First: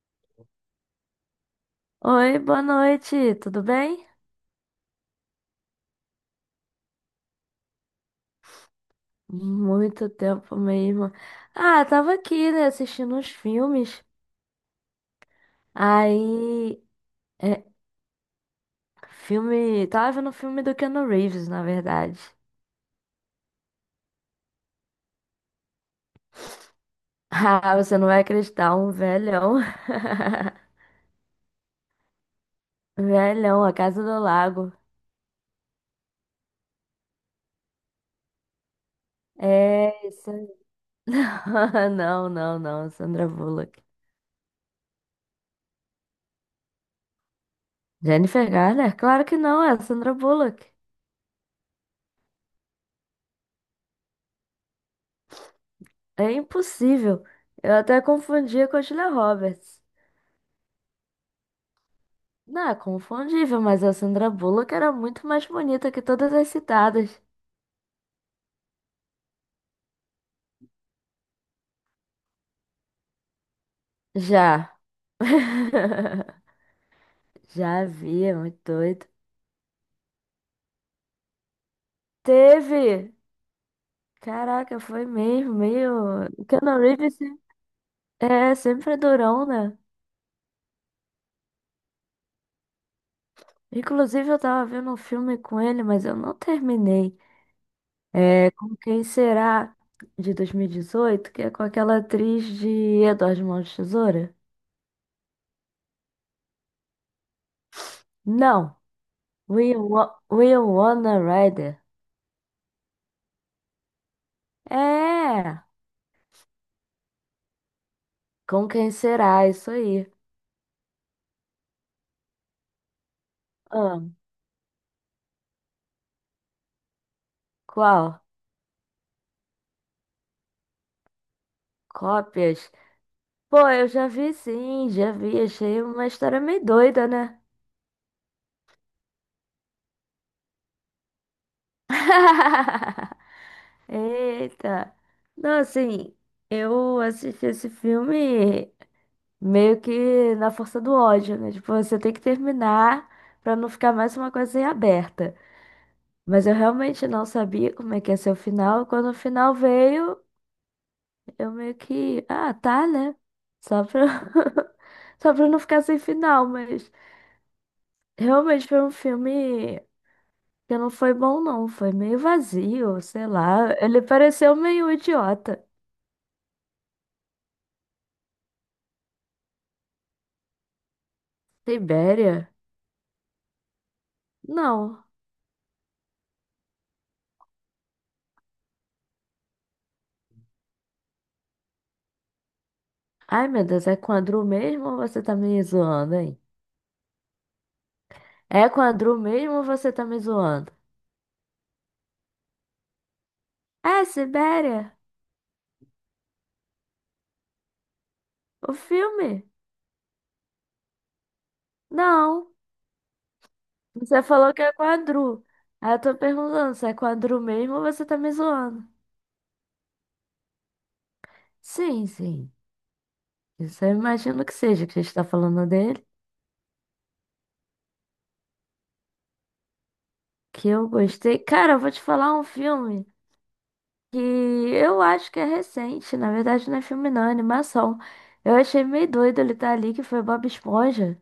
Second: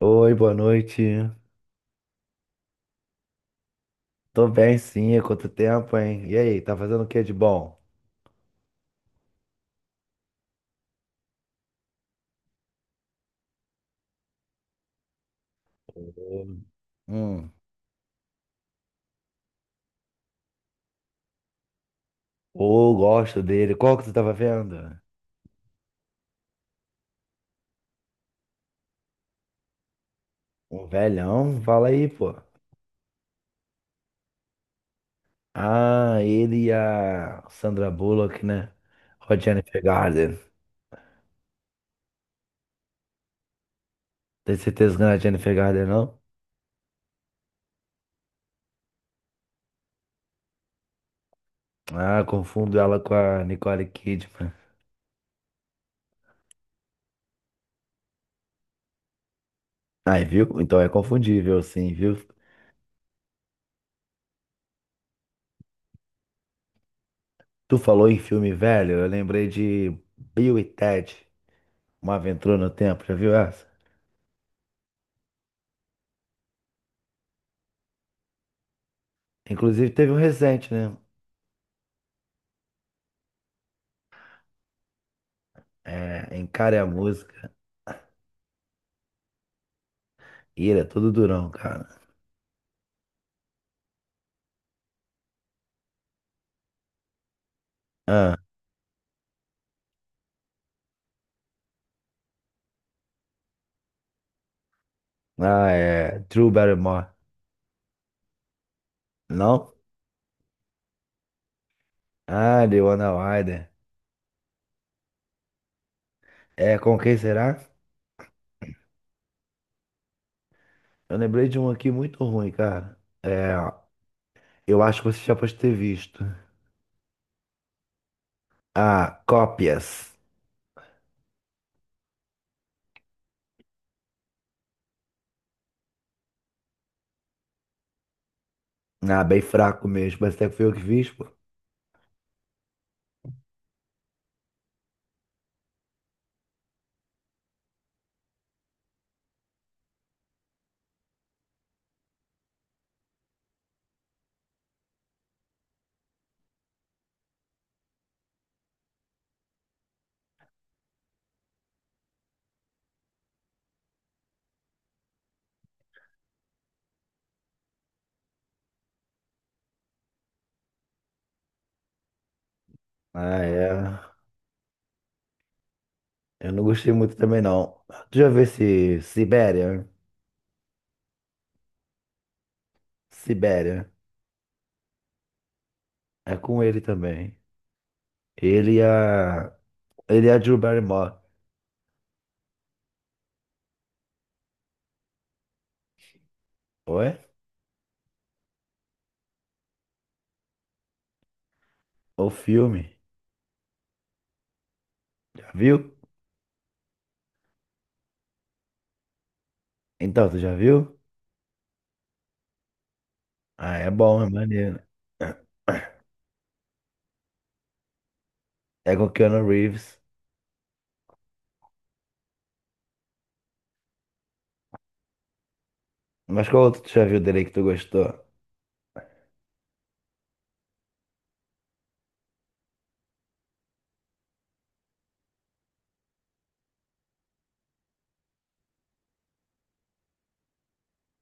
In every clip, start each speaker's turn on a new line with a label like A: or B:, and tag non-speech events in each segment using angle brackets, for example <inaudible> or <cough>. A: Oi, boa noite.
B: Oi, boa noite, tudo bem?
A: Tô bem, sim. Há quanto tempo, hein? E aí, tá fazendo o que de bom?
B: Muito tempo mesmo. Ah, tava aqui, né, assistindo uns filmes. Aí,
A: Hum.
B: é, filme, tava vendo o filme do Keanu Reeves, na verdade. <laughs>
A: Ô, gosto dele. Qual que tu tava vendo?
B: Ah, você não vai acreditar, um velhão.
A: Um velhão? Fala aí, pô.
B: <laughs> Velhão, A Casa do Lago.
A: Ah, ele e a Sandra Bullock, né? Com a Jennifer
B: É, isso.
A: Garden.
B: Aí. <laughs> Não, não, não, Sandra Bullock.
A: Tem certeza que não é a Jennifer Garden, não?
B: Jennifer Garner? Claro que não, é a Sandra Bullock.
A: Ah, confundo ela com a Nicole Kidman.
B: É impossível. Eu até confundia com a Julia Roberts.
A: Aí, viu? Então é confundível, sim, viu?
B: Não, é confundível, mas a Sandra Bullock era muito mais bonita que todas as citadas.
A: Tu falou em filme velho, eu lembrei de Bill e Ted, Uma Aventura no Tempo, já viu essa?
B: Já. <laughs> Já vi, é muito doido.
A: Inclusive teve um recente, né?
B: Teve! Caraca, foi mesmo, meio.
A: É,
B: O
A: Encare
B: Keanu
A: a
B: Reeves se-
A: música.
B: é sempre durão, né?
A: Ira, todo durão, cara.
B: Inclusive, eu tava vendo um filme com ele, mas eu não terminei.
A: Ah,
B: É Com Quem Será, de 2018, que é com aquela atriz de Edward Mãos de Tesoura?
A: ah, é. Drew Barrymore.
B: Não!
A: Não?
B: We Wanna Rider.
A: Ah, The Wanna Wider.
B: É!
A: É, com quem será?
B: Com quem será? Isso aí.
A: Eu lembrei de um aqui muito ruim, cara. É,
B: Ah,
A: eu acho que você já pode ter visto.
B: qual?
A: Ah, cópias.
B: Cópias? Pô, eu já vi sim, já vi. Achei uma história meio doida, né?
A: Ah, bem fraco mesmo. Mas até que foi eu que fiz, pô.
B: <laughs> Eita. Não, assim, eu assisti esse filme meio que na força do ódio, né? Tipo, você tem que terminar pra não ficar mais uma coisa em aberta. Mas eu realmente não sabia como é que ia ser o final. Quando o final veio. Eu meio que, ah, tá, né? Só pra, <laughs> só pra não ficar sem final, mas realmente foi um filme que não foi bom, não. Foi meio vazio, sei
A: Ah,
B: lá. Ele
A: é.
B: pareceu meio idiota.
A: Eu não gostei muito também, não. Tu já viu esse Sibéria?
B: Sibéria?
A: Sibéria.
B: Não.
A: É com ele também. Ele e a Ele é a Drew Barrymore.
B: Ai, meu Deus, é com a Drew mesmo ou você tá me zoando, hein?
A: Oi?
B: É com a Drew mesmo ou você tá me zoando?
A: O filme.
B: É, Sibéria?
A: Já viu?
B: O filme?
A: Então, tu já viu?
B: Não.
A: Ah, é bom,
B: Você
A: é
B: falou que é
A: maneiro.
B: com a Drew. Aí eu tô perguntando se é com a Drew mesmo ou você tá me zoando.
A: É com o Keanu Reeves.
B: Sim, sim. Isso eu imagino que seja, que a gente tá falando dele,
A: Mas qual outro tu já viu dele aí que tu gostou?
B: que eu gostei. Cara, eu vou te falar um filme que eu acho que é recente, na verdade não é filme não, é animação. Eu achei meio doido ele estar ali, que foi Bob Esponja.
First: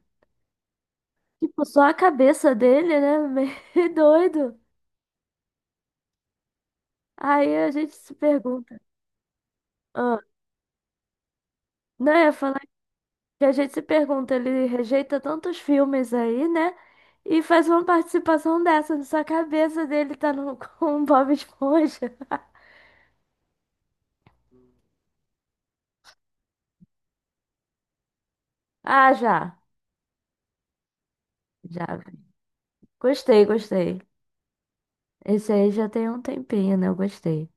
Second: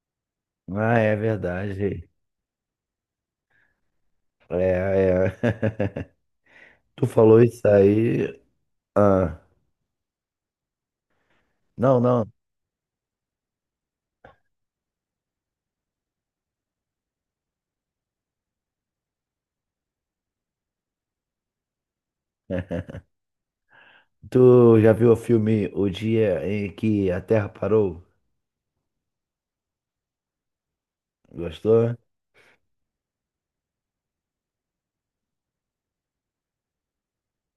A: Ah, é
B: Tipo, só a
A: verdade.
B: cabeça dele, né? <laughs> Meio doido.
A: É, é. <laughs> Tu falou
B: Aí
A: isso
B: a gente se
A: aí.
B: pergunta.
A: Ah,
B: Ah,
A: não,
B: não, eu
A: não.
B: ia falar que a gente se pergunta, ele rejeita tantos filmes aí, né? E faz uma participação dessa, só a cabeça dele tá no, <laughs> com o Bob Esponja.
A: <laughs> Tu já viu o filme O Dia em que a Terra Parou?
B: Ah, já. Já.
A: Gostou?
B: Gostei, gostei. Esse aí já tem um tempinho, né? Eu gostei.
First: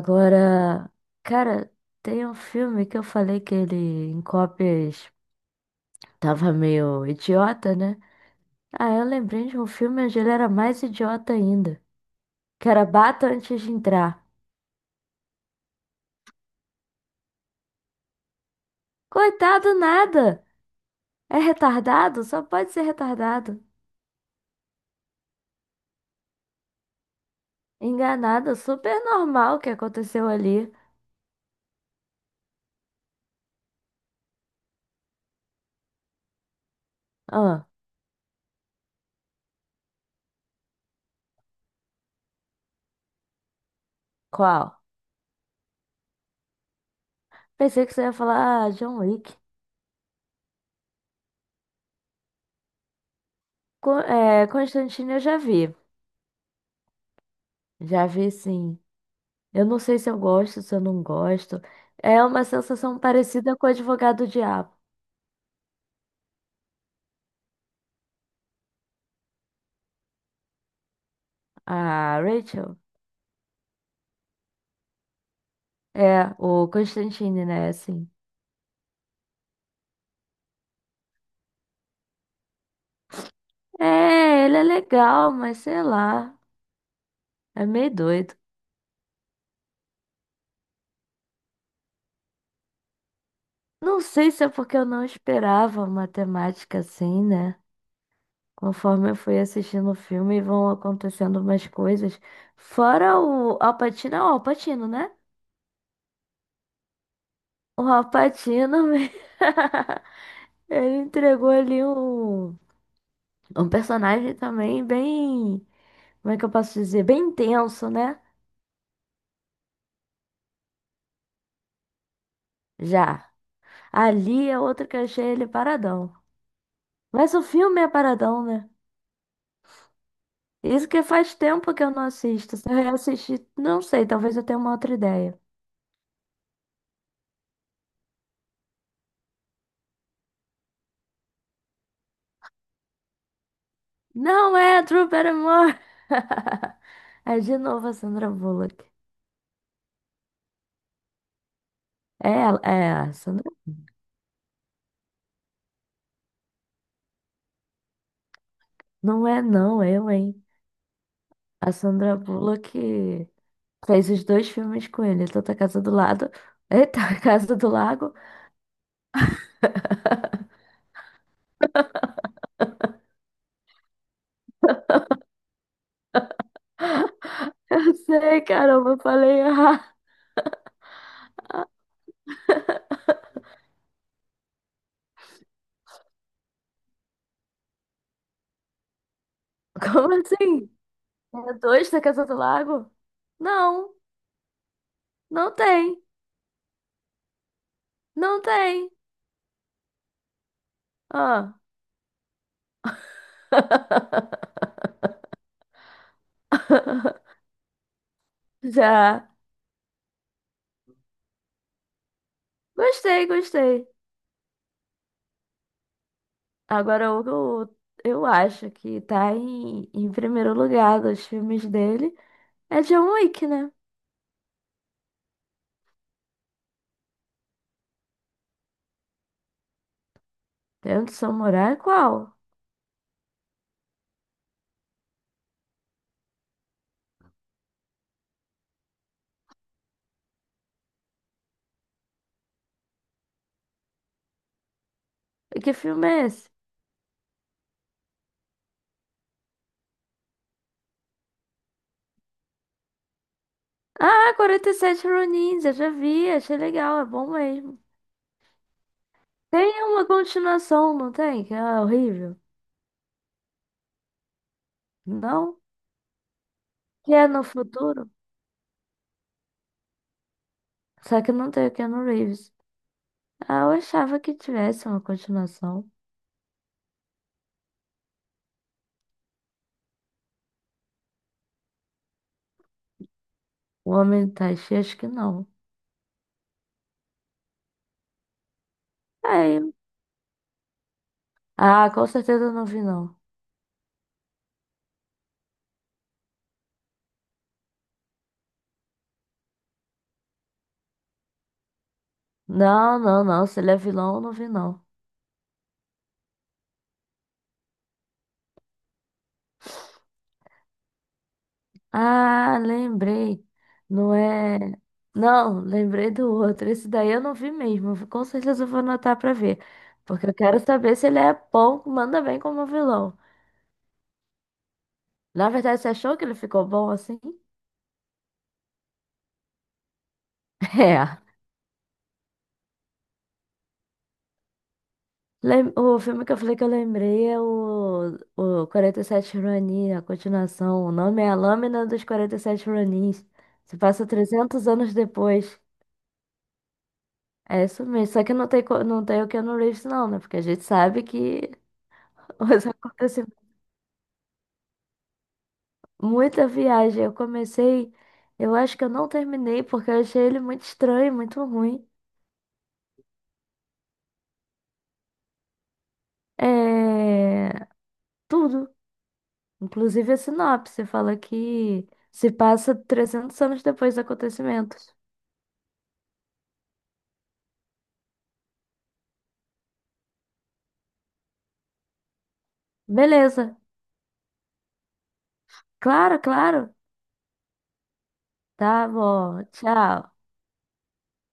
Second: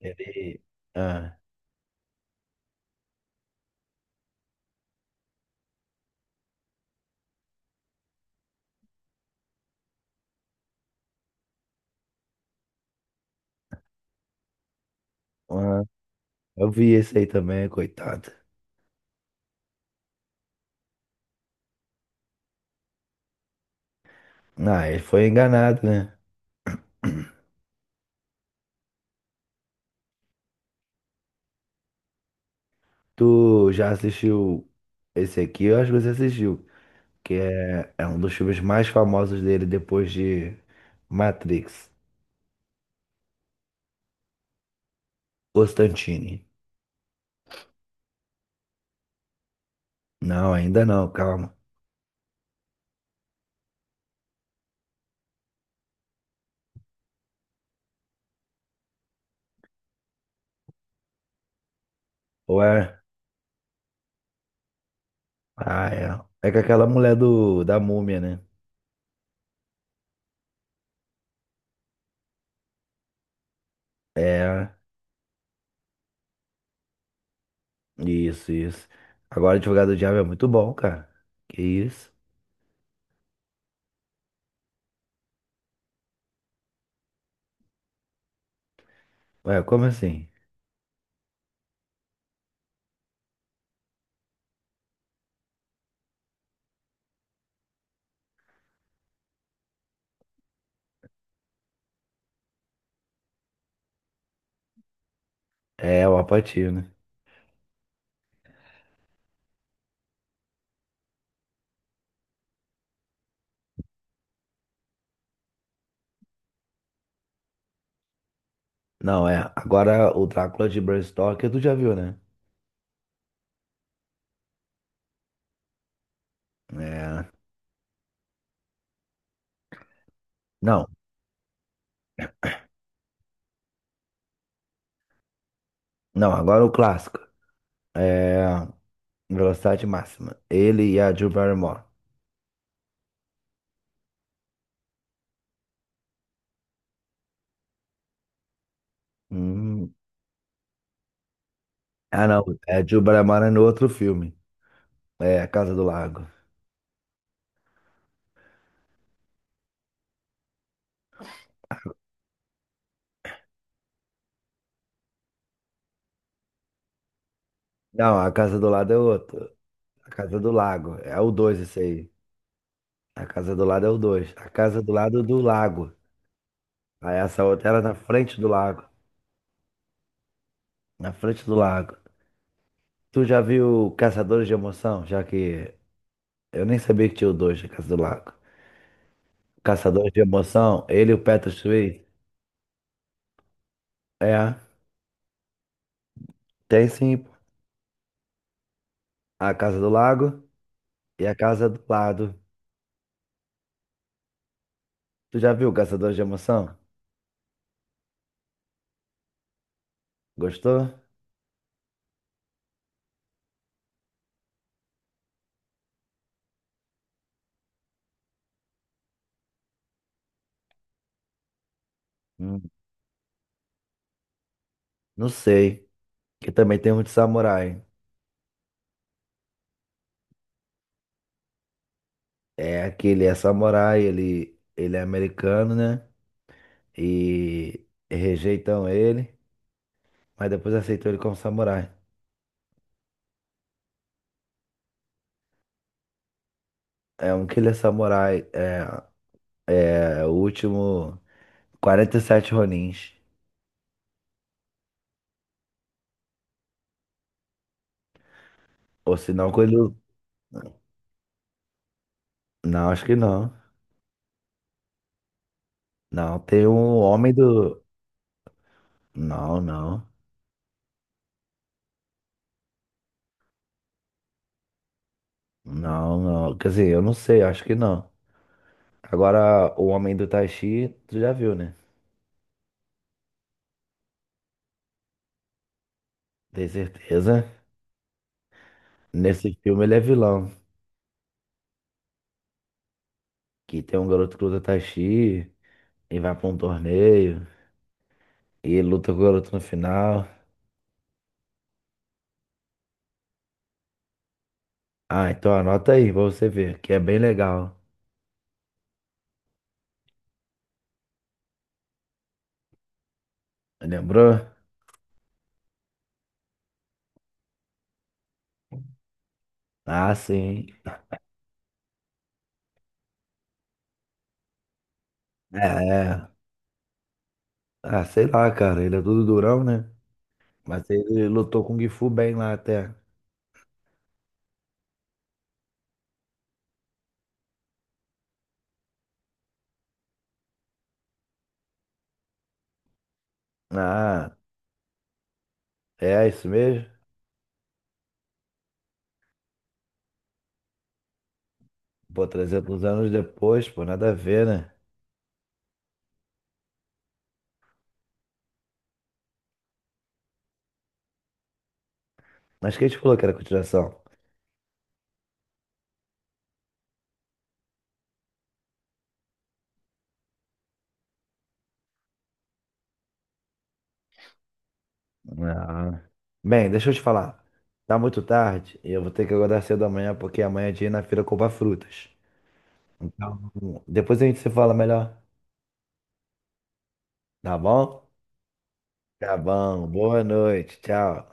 A: Ele. Ah,
B: cara, tem um filme que eu falei que ele em cópias tava meio idiota, né? Ah, eu lembrei de um filme onde ele era mais idiota ainda. Que era Bata antes de entrar.
A: ah, eu vi esse aí também, coitado.
B: Coitado, nada! É retardado? Só pode ser retardado.
A: Ah, ele foi enganado, né?
B: Enganado, super normal o que aconteceu ali.
A: Tu já assistiu esse aqui? Eu acho que você assistiu, que
B: Ah,
A: é, é um dos filmes mais famosos dele depois de Matrix,
B: qual?
A: Constantine.
B: Pensei que você ia falar ah, John Wick.
A: Não, ainda não, calma.
B: Constantine eu já vi. Já vi sim. Eu não sei se eu gosto, se eu não gosto. É uma
A: Ou
B: sensação
A: é?
B: parecida com o advogado diabo.
A: Ah, é. É com aquela mulher do, da múmia, né?
B: A Rachel?
A: É,
B: É, o Constantine, né? Assim.
A: isso, isso. Agora, Advogado do Diabo é muito bom, cara. Que isso?
B: É, ele é legal, mas sei lá. É meio doido.
A: Ué, como assim?
B: Não sei se é porque eu não esperava uma temática assim, né? Conforme eu fui assistindo o filme, vão acontecendo umas coisas. Fora o Al Pacino, é o Al Pacino, né?
A: É, é o Al Pacino.
B: O Al Pacino, <laughs> ele entregou ali um. Um personagem também bem, como é que eu posso dizer? Bem intenso, né?
A: Não, é. Agora o Drácula de Bram Stoker, tu já viu, né?
B: Já. Ali é outro que eu achei ele paradão.
A: É.
B: Mas o filme é paradão, né?
A: Não,
B: Isso que faz tempo que eu não assisto. Se eu reassistir, não sei, talvez eu tenha uma outra ideia.
A: não, agora o clássico. É, velocidade máxima. Ele e a Drew Barrymore.
B: Não é a Drew Barrymore! <laughs> É de novo a Sandra Bullock.
A: Hum. Ah,
B: É,
A: não.
B: ela-
A: É,
B: é
A: Drew
B: a
A: Barrymore é
B: Sandra.
A: no outro filme. É, A Casa do Lago.
B: Não é, não, eu, hein? A Sandra Bullock fez os dois filmes com ele, tanto a Casa do Lado. Eita, <laughs> a Casa do Lago.
A: Não, A Casa do Lado é outro. A Casa do Lago. É o 2 esse aí. A Casa do Lado é o 2. A Casa do Lado do Lago. Aí essa outra era na
B: Eu
A: frente
B: sei,
A: do lago.
B: caramba, eu falei, ah,
A: Na frente do lago. Tu já viu Caçadores de Emoção? Já que eu nem sabia que tinha o 2 da Casa do Lago.
B: <laughs>
A: Caçadores
B: como
A: de
B: assim?
A: Emoção, ele e o
B: É
A: Patrick
B: dois da
A: Swayze.
B: Casa do Lago? Não,
A: É,
B: não tem,
A: tem sim.
B: não tem.
A: A Casa do Lago. E a
B: Ah.
A: casa do lado.
B: <laughs>
A: Tu já viu Caçador de Emoção?
B: Já.
A: Gostou?
B: Gostei, gostei. Agora o que eu acho que tá em primeiro lugar dos filmes dele
A: Hum,
B: é John Wick, né?
A: não sei. Que também tem um de samurai.
B: Dentro do Samurai, qual?
A: É aquele é samurai, ele é americano, né? E rejeitam ele, mas depois aceitou ele como samurai.
B: E que filme é esse?
A: É um que ele é samurai, é, é o último 47 Ronins.
B: Ah, 47 Ronins, eu já vi, achei legal, é bom mesmo.
A: Ou se não,
B: Tem
A: quando.
B: uma continuação, não tem? Que é horrível.
A: Não, acho que não.
B: Não?
A: Não, tem um
B: Que é
A: homem
B: no
A: do.
B: futuro?
A: Não, não.
B: Só que não tem o Keanu Reeves. Ah, eu achava que tivesse uma continuação.
A: Não, não. Quer dizer, eu não sei, acho que não. Agora, o Homem do Taxi, tu já viu, né?
B: O Homem do Taishi, acho que não.
A: Tem certeza. Nesse
B: Aí.
A: filme ele é vilão.
B: Ah, com certeza eu não vi, não.
A: Que tem um garoto que luta Taxi e vai pra um torneio e luta com o garoto no final.
B: Não, não, não. Se ele é vilão, eu não vi, não.
A: Ah, então anota aí pra você ver, que é bem legal.
B: Ah, lembrei. Não
A: Lembrou?
B: é. Não, lembrei do outro. Esse daí eu não vi mesmo. Com certeza eu vou anotar pra ver.
A: Ah,
B: Porque eu quero
A: sim.
B: saber se ele é bom, manda bem como vilão. Na
A: É,
B: verdade, você achou que
A: é.
B: ele ficou bom assim?
A: Ah, sei lá, cara. Ele é tudo durão, né?
B: <laughs>
A: Mas
B: É.
A: ele lutou com o Gifu bem lá até.
B: O filme que eu falei que eu lembrei é o 47 Ronin, a continuação. O nome é A Lâmina dos 47 Ronins. Se passa
A: Ah,
B: 300 anos depois.
A: é isso mesmo?
B: É isso mesmo. Só que não tem, não tem o Keanu Reeves, não, né? Porque a gente sabe que
A: Pô,
B: <laughs> os
A: 300 anos
B: acontecimentos.
A: depois, pô, nada a ver, né?
B: Muita viagem. Eu comecei. Eu acho que eu não terminei porque eu achei ele muito estranho, muito ruim.
A: Mas quem te falou que era continuação?
B: É. Tudo. Inclusive a sinopse fala que se passa 300 anos depois dos acontecimentos.
A: Ah. Bem, deixa eu te falar. Tá muito tarde e eu vou ter que acordar cedo amanhã porque amanhã é dia de ir na feira comprar frutas. Então,
B: Beleza.
A: depois a gente se fala melhor,
B: Claro, claro.
A: tá bom?
B: Tá
A: Tá
B: bom.
A: bom.
B: Tchau.
A: Boa noite. Tchau.